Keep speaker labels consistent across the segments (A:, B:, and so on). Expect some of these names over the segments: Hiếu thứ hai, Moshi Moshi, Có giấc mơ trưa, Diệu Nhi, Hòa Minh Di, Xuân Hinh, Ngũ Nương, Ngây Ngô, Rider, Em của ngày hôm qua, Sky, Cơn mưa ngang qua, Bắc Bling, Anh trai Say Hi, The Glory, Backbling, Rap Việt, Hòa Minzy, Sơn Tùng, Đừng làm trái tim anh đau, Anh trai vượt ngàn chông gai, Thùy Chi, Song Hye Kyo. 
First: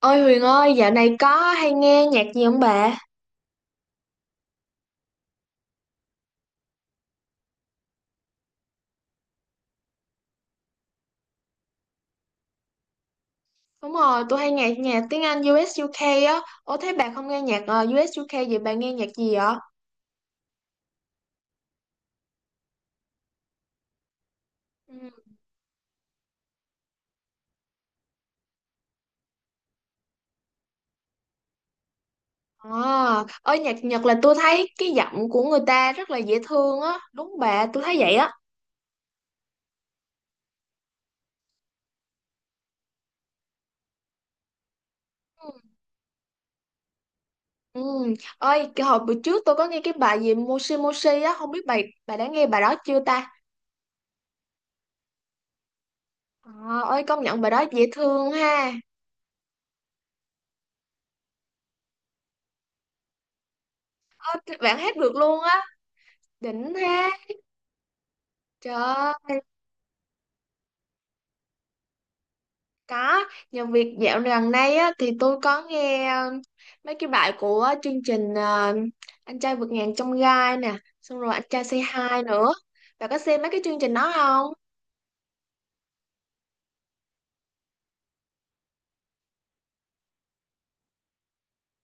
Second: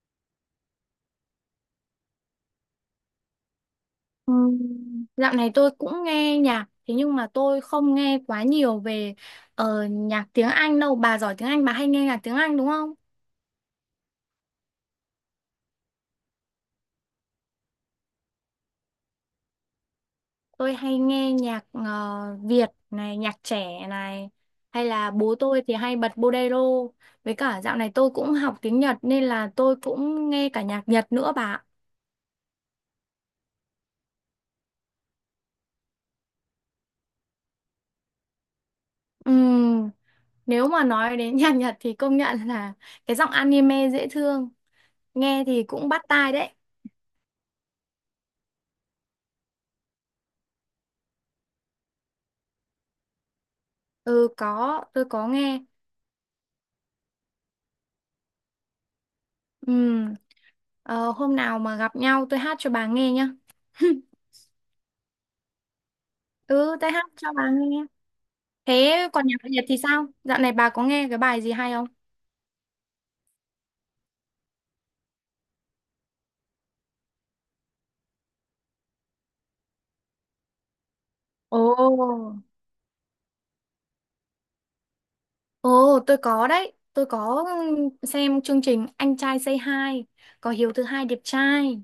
A: Ôi Huyền ơi, dạo này có hay nghe nhạc gì không bà?
B: Ừm, Dạo này tôi cũng nghe nhạc, thế nhưng mà tôi không nghe quá nhiều về nhạc tiếng Anh đâu. Bà giỏi tiếng Anh, bà hay nghe nhạc tiếng Anh đúng không?
A: Đúng rồi, tôi hay nghe nhạc tiếng Anh U.S. UK á. Ủa thế bà không nghe nhạc u UK vậy bà nghe nhạc gì vậy?
B: Tôi hay nghe nhạc Việt này, nhạc trẻ này, hay
A: Ừ.
B: là bố tôi thì hay bật bolero. Với cả dạo này tôi cũng học tiếng Nhật nên là tôi cũng nghe cả nhạc Nhật nữa bà ạ.
A: À, ơi nhạc Nhật là tôi thấy cái giọng của người ta rất là dễ thương á. Đúng bà, tôi thấy vậy á.
B: Ừm, nếu mà nói đến nhạc Nhật thì công nhận là cái giọng anime dễ thương, nghe
A: Ừ.
B: thì cũng bắt tai đấy.
A: Ừ. Ơi, cái hồi bữa trước tôi có nghe cái bài gì Moshi Moshi á, không biết bà đã nghe bài đó chưa ta?
B: Ừ có, tôi có nghe.
A: À, ơi công nhận bài đó dễ thương ha.
B: Ừm, hôm nào mà gặp nhau tôi hát cho bà nghe nhá.
A: Ơ, bạn hát được luôn á, đỉnh
B: Ừ, tôi hát
A: ha.
B: cho bà nghe. Thế còn
A: Trời.
B: nhạc Việt thì sao? Dạo này bà có nghe cái bài gì hay không?
A: Có, nhờ việc dạo gần đây á, thì tôi có nghe mấy cái bài của chương trình Anh trai vượt ngàn chông gai nè, xong rồi Anh trai Say Hi
B: Ồ,
A: nữa. Bà có xem mấy cái chương trình đó không?
B: ồ, tôi có đấy. Tôi có xem chương trình Anh trai Say Hi, có Hiếu thứ hai đẹp trai.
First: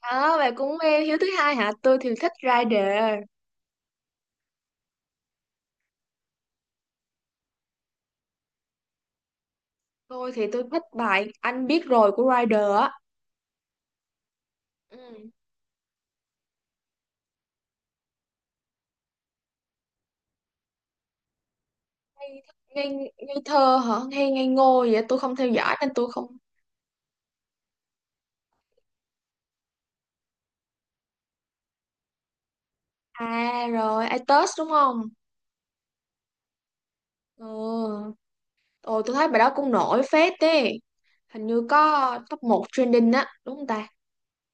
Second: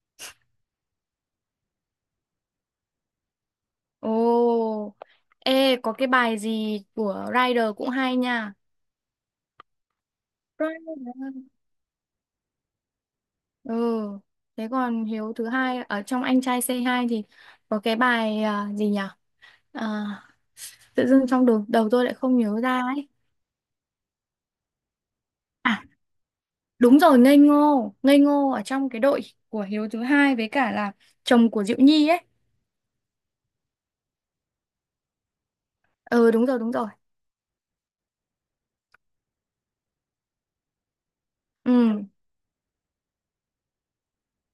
A: Ờ, bà cũng nghe Hiếu thứ hai hả? Tôi thì thích Rider.
B: Ồ, ê, có cái bài gì của Rider cũng hay nha.
A: Tôi thì tôi thích bài
B: Rider.
A: Anh biết rồi của Rider á.
B: Ừ, thế còn
A: Ừ.
B: Hiếu thứ hai ở trong Anh trai Say Hi thì có cái bài gì nhỉ? À, tự dưng trong đầu, tôi lại không
A: Ngây,
B: nhớ ra ấy.
A: ngây, ngây thơ hả? Ngây ngô vậy? Tôi không theo dõi
B: À,
A: nên tôi không...
B: đúng rồi, Ngây Ngô. Ngây Ngô ở trong cái đội của Hiếu thứ hai với cả là chồng của Diệu Nhi ấy.
A: À rồi, i test đúng không?
B: Ừ, đúng rồi, đúng rồi.
A: Ừ. Ồ, tôi thấy bài đó cũng nổi phết đấy. Hình như
B: Ừ,
A: có top một trending á, đúng không ta?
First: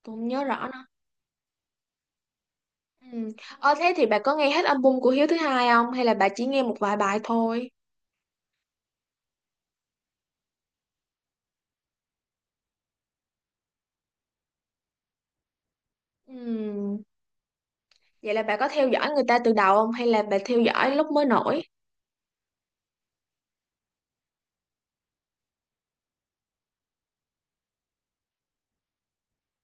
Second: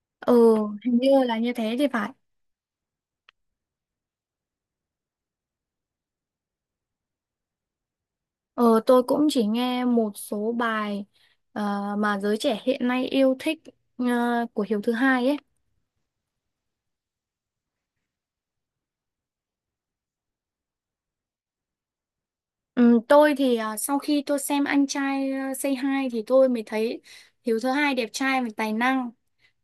A: Tôi không nhớ
B: ừ,
A: rõ nữa.
B: hình như là như thế thì phải.
A: Ừ. Thế thì bà có nghe hết album của Hiếu thứ hai không, hay là bà chỉ nghe một vài bài thôi?
B: Ờ tôi cũng chỉ nghe một số bài mà giới trẻ hiện nay yêu thích ờ, của Hiếu thứ hai ấy.
A: Ừ. Vậy là bà có theo dõi người ta từ đầu không, hay là bà theo dõi lúc mới nổi?
B: Ừ, tôi thì sau khi tôi xem Anh trai Say Hi thì tôi mới thấy Hiếu thứ hai đẹp trai và tài năng.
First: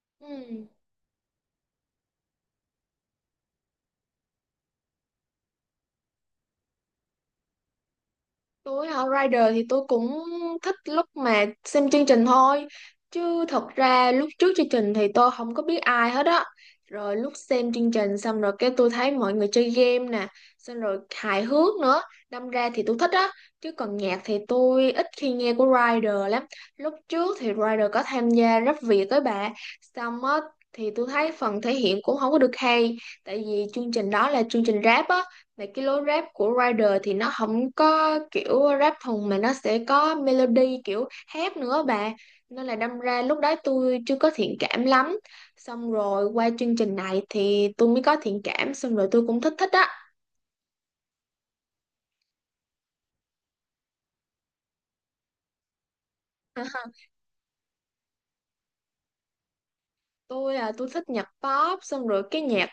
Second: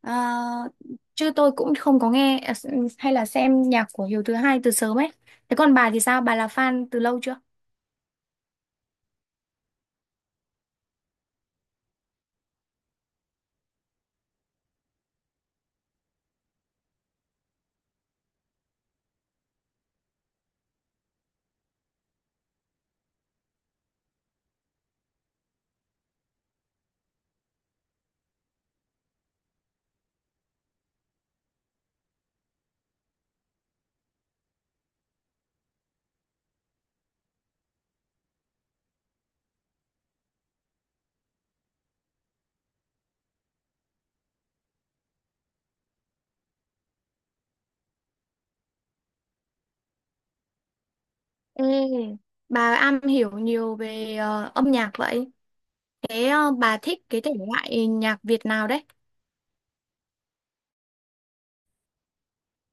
B: Ờ,
A: Ừ.
B: chứ tôi cũng không có nghe hay là xem nhạc của Hiếu thứ hai từ sớm ấy. Thế còn bà thì sao? Bà là fan từ lâu chưa?
A: Tôi hả? Rider thì tôi cũng thích lúc mà xem chương trình thôi, chứ thật ra lúc trước chương trình thì tôi không có biết ai hết á. Rồi lúc xem chương trình xong rồi, cái tôi thấy mọi người chơi game nè, xong rồi hài hước nữa, đâm ra thì tôi thích á. Chứ còn nhạc thì tôi ít khi nghe của Rider lắm. Lúc trước thì Rider có tham gia rap Việt với bà, xong á thì tôi thấy phần thể hiện cũng không có được hay, tại vì chương trình đó là chương trình rap á. Và cái lối rap của Rider thì nó không có kiểu rap thùng, mà nó sẽ có melody kiểu hát nữa bà. Nên là đâm ra lúc đó tôi chưa có thiện cảm lắm. Xong rồi qua chương trình này thì tôi mới có thiện cảm, xong rồi tôi cũng thích thích á.
B: Ê, bà am hiểu nhiều về âm nhạc vậy. Thế bà thích cái thể loại nhạc Việt nào đấy?
A: Tôi là tôi thích nhạc pop, xong rồi cái nhạc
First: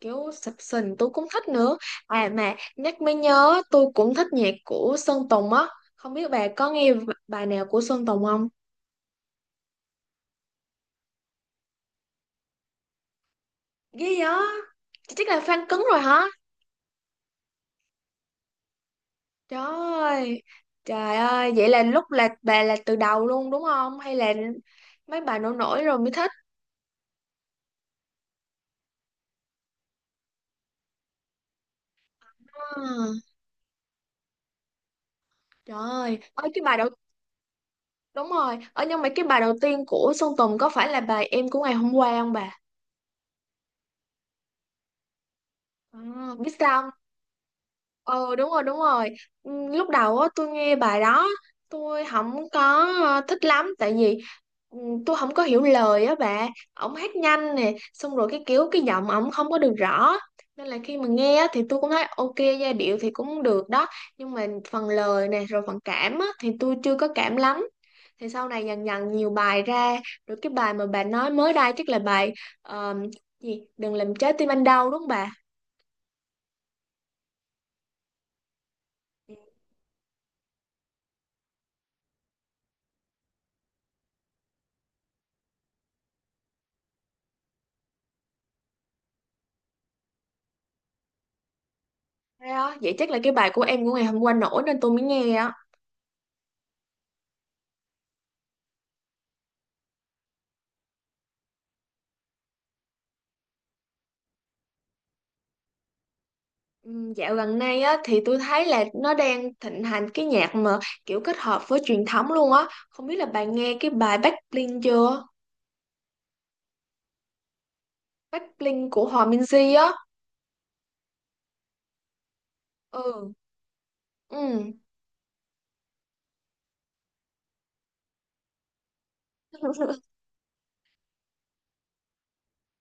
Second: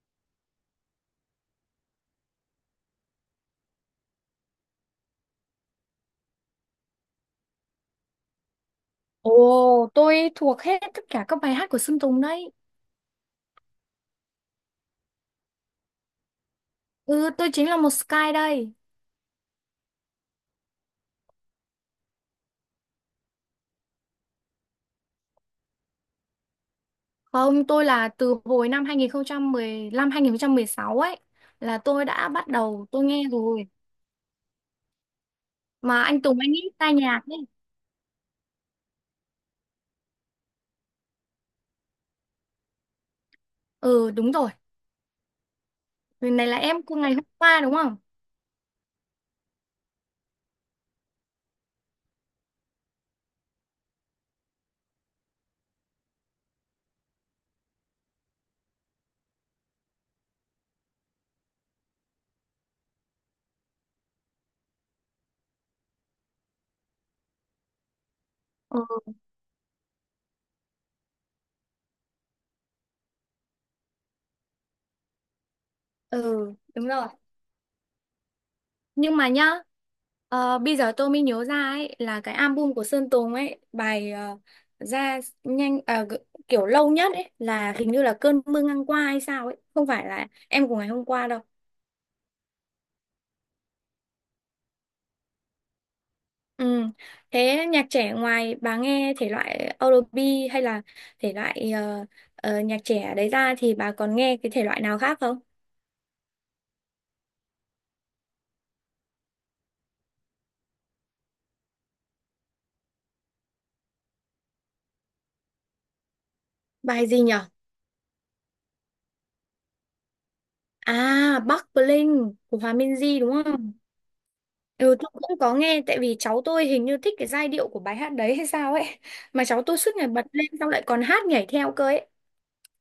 A: kiểu sập sình tôi cũng thích nữa. À mà nhắc mới nhớ tôi cũng thích nhạc của Sơn Tùng á. Không biết bà có nghe bài nào của Sơn Tùng không?
B: Ồ, tôi thuộc hết tất cả các bài hát của Sơn Tùng đấy.
A: Ghê vậy? Chắc là fan cứng rồi hả?
B: Ừ, tôi chính là một Sky đây.
A: Trời ơi, trời ơi, vậy là lúc là bà là từ đầu luôn đúng không? Hay là mấy bà nổi nổi rồi mới thích?
B: Không, tôi là từ hồi năm 2015 sáu ấy là tôi đã bắt
A: À,
B: đầu tôi nghe rồi.
A: trời
B: Mà
A: ơi,
B: anh Tùng
A: ở
B: anh
A: cái
B: ấy
A: bài đầu
B: tai nhạc ấy.
A: đúng rồi, nhưng mà cái bài đầu tiên của Sơn Tùng có phải là bài Em của ngày hôm qua không bà?
B: Ừ, đúng rồi.
A: À,
B: Người này
A: biết
B: là em
A: sao.
B: của ngày hôm qua đúng không?
A: Ờ, đúng rồi, đúng rồi. Ừ, lúc đầu á tôi nghe bài đó, tôi không có thích lắm, tại vì ừ, tôi không có hiểu lời á bà. Ổng hát nhanh nè, xong rồi cái kiểu cái giọng ổng không có được rõ, nên là khi mà nghe á, thì tôi cũng thấy ok, giai điệu thì cũng được đó, nhưng mà phần lời nè rồi phần cảm á, thì tôi chưa có cảm lắm. Thì sau này
B: Ừ.
A: dần dần nhiều bài ra, rồi cái bài mà bà nói mới đây chắc là bài ờ, gì đừng làm trái tim anh đau đúng không bà?
B: Ừ, đúng rồi. Nhưng mà nhá, bây giờ tôi mới nhớ ra ấy là cái album của Sơn Tùng ấy, bài ra nhanh kiểu lâu nhất ấy là hình như là Cơn mưa ngang qua hay sao ấy, không phải là em của ngày hôm qua đâu.
A: Thế á, vậy chắc là cái bài của em của ngày hôm qua nổi nên tôi mới nghe á.
B: Ừ. Thế nhạc trẻ ngoài bà nghe thể loại R&B hay là thể loại nhạc trẻ đấy ra thì bà còn nghe cái thể loại nào khác không?
A: Dạo gần đây á thì tôi thấy là nó đang thịnh hành cái nhạc mà kiểu kết hợp với truyền thống luôn á. Không biết là bạn nghe cái bài Backbling chưa?
B: Bài gì nhở?
A: Backbling của Hòa Minzy á.
B: À, Bắc Bling của Hòa Minzy
A: Ừ.
B: đúng không?
A: Ừ.
B: Ừ, tôi cũng có nghe tại vì cháu tôi hình như thích cái giai điệu của bài hát đấy hay sao ấy mà cháu tôi suốt ngày bật lên xong lại còn hát nhảy theo cơ ấy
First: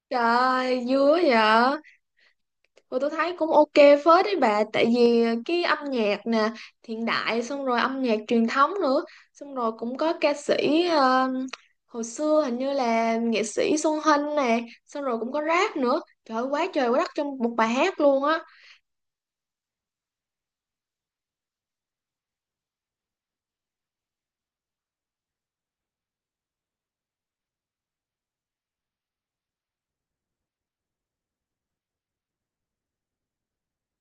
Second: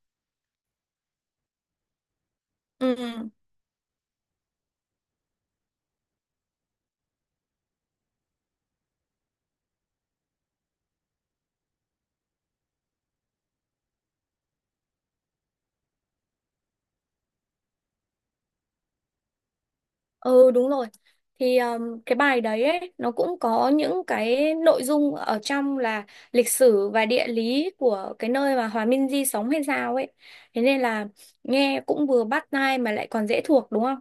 A: Trời ơi, vui vậy. Ừ, tôi
B: ừ,
A: thấy cũng ok phết đấy bà, tại vì cái âm nhạc nè hiện đại, xong rồi âm nhạc truyền thống nữa, xong rồi cũng có ca sĩ hồi xưa, hình như là nghệ sĩ Xuân Hinh nè, xong rồi cũng có rap nữa, trời ơi quá trời quá đất trong một bài hát luôn á.
B: ừ đúng rồi thì cái bài đấy ấy nó cũng có những cái nội dung ở trong là lịch sử và địa lý của cái nơi mà Hòa Minzy sống hay sao ấy thế nên là nghe cũng vừa bắt tai mà lại còn dễ thuộc đúng không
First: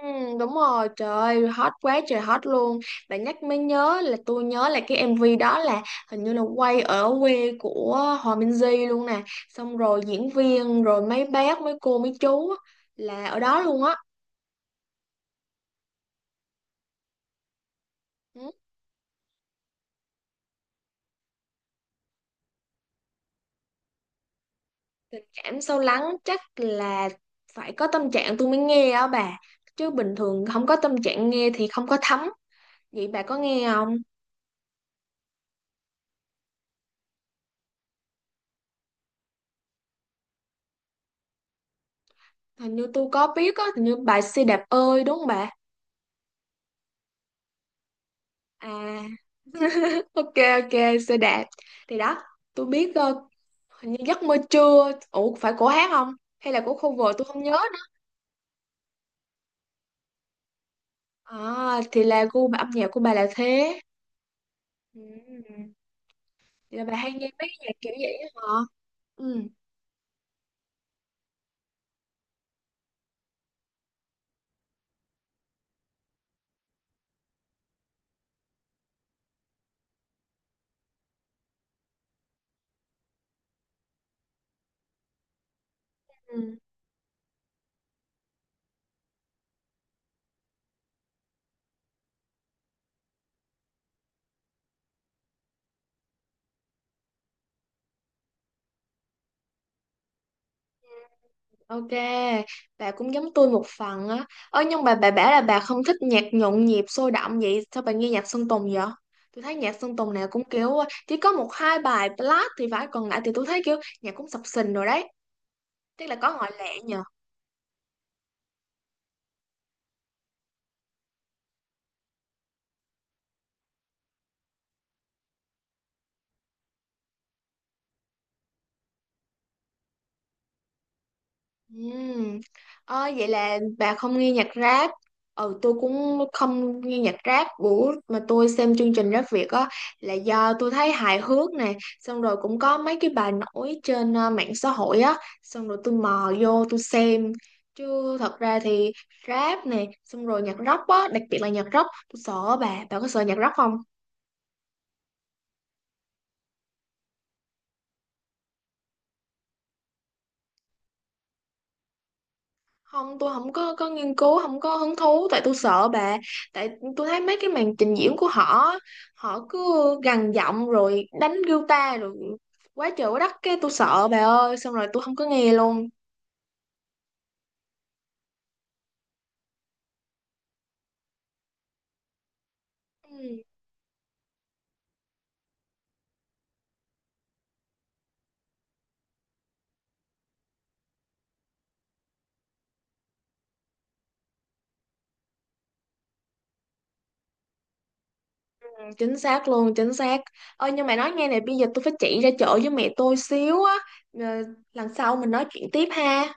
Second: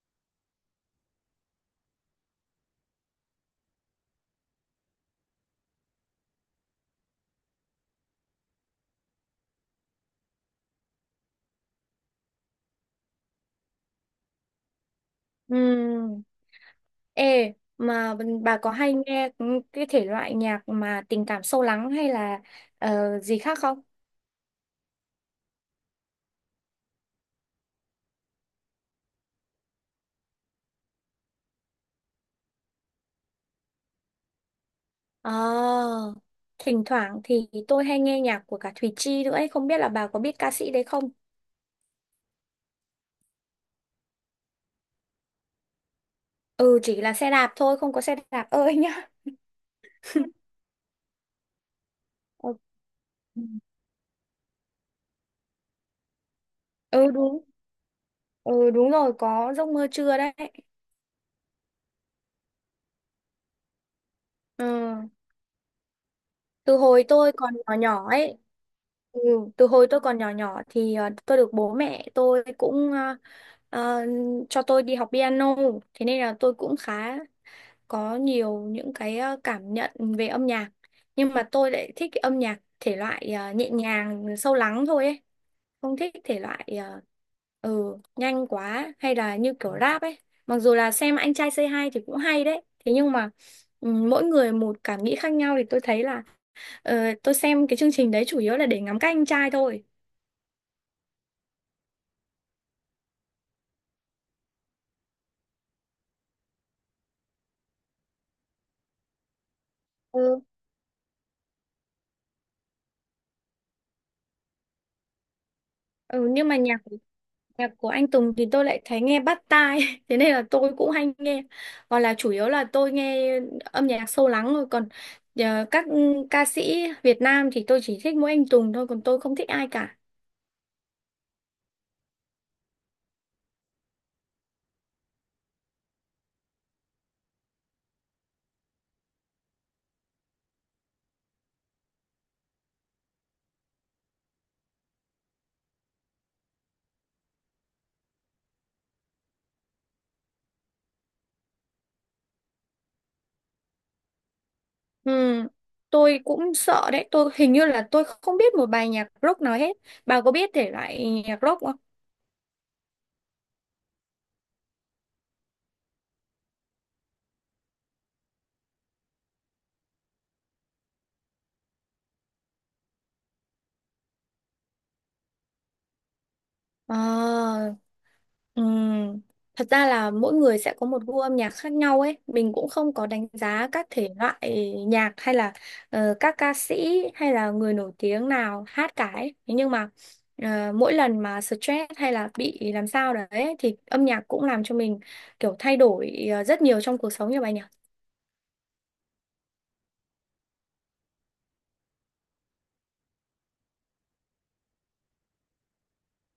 A: ừ, Đúng rồi, trời ơi, hot quá trời hot luôn. Bạn nhắc mới nhớ là tôi nhớ là cái MV đó là hình như là quay ở quê của Hòa Minh Di luôn nè, xong rồi diễn viên rồi mấy bác mấy cô mấy chú á, là ở đó luôn á.
B: ừ. Ê, mà
A: Ừ.
B: bà có hay nghe cái thể loại nhạc mà tình cảm sâu lắng hay là gì khác không?
A: Tình cảm sâu lắng chắc là phải có tâm trạng tôi mới nghe á bà. Chứ bình thường không có tâm trạng nghe thì không có thấm. Vậy bà có nghe không?
B: Ờ, thỉnh thoảng thì tôi hay nghe nhạc của cả Thùy Chi nữa ấy, không biết là bà có biết ca sĩ đấy không?
A: Hình như tôi có biết á, hình như bài xe đạp ơi đúng không bà?
B: Ừ, chỉ là xe đạp thôi, không có xe đạp ơi nhá.
A: À, ok, ok, xe đạp. Thì đó
B: Ừ,
A: tôi biết hình như giấc mơ trưa. Ủa phải của hát không? Hay là của
B: Ừ,
A: cover tôi không
B: đúng,
A: nhớ nữa.
B: ừ, đúng rồi, có giấc mơ trưa đấy.
A: À thì là gu âm nhạc của bà là thế.
B: Ừ.
A: Ừ.
B: Từ
A: Vậy là bà
B: hồi
A: hay nghe
B: tôi
A: mấy
B: còn
A: nhạc
B: nhỏ
A: kiểu
B: nhỏ
A: vậy á
B: ấy,
A: hả?
B: ừ,
A: Ừ.
B: từ hồi tôi còn nhỏ nhỏ thì tôi được bố mẹ tôi cũng ờ, cho tôi đi học piano thế nên là tôi cũng khá có nhiều những cái cảm nhận về âm nhạc nhưng mà tôi lại thích cái âm nhạc thể loại nhẹ nhàng sâu lắng thôi ấy không thích thể
A: Ừ.
B: loại nhanh quá hay là như kiểu rap ấy mặc dù là xem anh trai Say Hi thì cũng hay đấy thế nhưng mà ừ, mỗi người một cảm nghĩ khác nhau thì tôi thấy là Ờ, tôi xem cái chương trình đấy chủ yếu là để ngắm các anh trai thôi.
A: Ok, bà cũng giống tôi một phần á. Ơ nhưng mà bà bảo là bà không thích nhạc nhộn nhịp sôi động vậy, sao bà nghe nhạc Sơn Tùng vậy? Tôi thấy nhạc Sơn Tùng nào
B: Ừ.
A: cũng kiểu chỉ có một hai bài ballad thì phải, còn lại thì tôi thấy kiểu nhạc cũng sập sình rồi đấy. Tức là
B: Ừ,
A: có
B: nhưng
A: ngoại
B: mà
A: lệ nhỉ?
B: nhạc của anh Tùng thì tôi lại thấy nghe bắt tai, thế nên là tôi cũng hay nghe. Còn là chủ yếu là tôi nghe âm nhạc sâu lắng thôi. Còn các ca sĩ Việt Nam thì tôi chỉ thích mỗi anh Tùng thôi, còn tôi không thích ai cả.
A: Ừm. Ờ, vậy là bà không nghe nhạc rap. Ừ, tôi cũng không nghe nhạc rap. Bữa mà tôi xem chương trình Rap Việt á là do tôi thấy hài hước nè, xong rồi cũng có mấy cái bài nổi trên mạng xã hội á, xong rồi tôi mò vô tôi xem. Chứ thật ra thì rap nè xong rồi nhạc rock á, đặc biệt là nhạc rock tôi sợ bà. Bà có sợ nhạc rock không?
B: Ừ, tôi cũng sợ đấy. Tôi hình như là tôi không biết một bài nhạc rock nào hết. Bà có biết thể loại nhạc rock không?
A: Không, tôi không có nghiên cứu, không có hứng thú tại tôi sợ bà. Tại tôi thấy mấy cái màn trình diễn của họ họ cứ gằn giọng rồi đánh guitar rồi quá trời quá đất, cái tôi sợ bà ơi, xong rồi tôi không có nghe luôn.
B: Ờ. Ừm, Thật ra là mỗi người sẽ có một gu âm nhạc khác nhau ấy. Mình cũng không có đánh giá các thể loại nhạc hay là các ca sĩ hay là người nổi tiếng nào hát cả ấy. Thế nhưng mà mỗi lần mà stress hay là bị làm sao đấy thì âm nhạc cũng làm cho mình kiểu thay đổi rất nhiều trong cuộc sống như bà nhỉ.
A: Ừ, chính xác luôn chính xác. Ơi nhưng mà nói nghe này, bây giờ tôi phải chạy ra chợ với mẹ tôi xíu á. Ờ, lần sau mình nói chuyện tiếp ha.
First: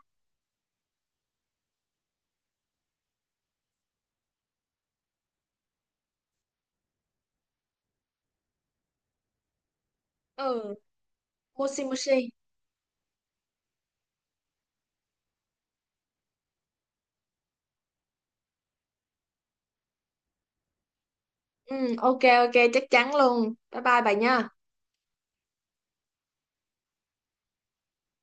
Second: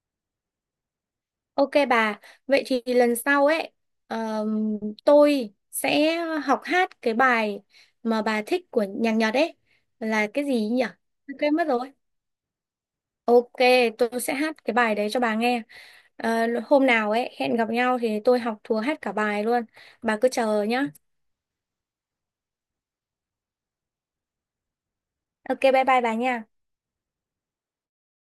B: Ok bà, vậy thì lần sau ấy ờm, tôi sẽ học hát cái bài mà bà thích của nhạc Nhật ấy là cái gì
A: Ừ,
B: nhỉ? Quên mất
A: moshi
B: rồi.
A: moshi.
B: Ok, tôi sẽ hát cái bài đấy cho bà nghe. Ờ, hôm nào ấy hẹn gặp nhau thì tôi học thuộc hát cả bài luôn. Bà cứ chờ nhá.
A: Ừ, ok, ok, chắc chắn luôn, bye bye bà nha.
B: Ok, bye bye bà nha.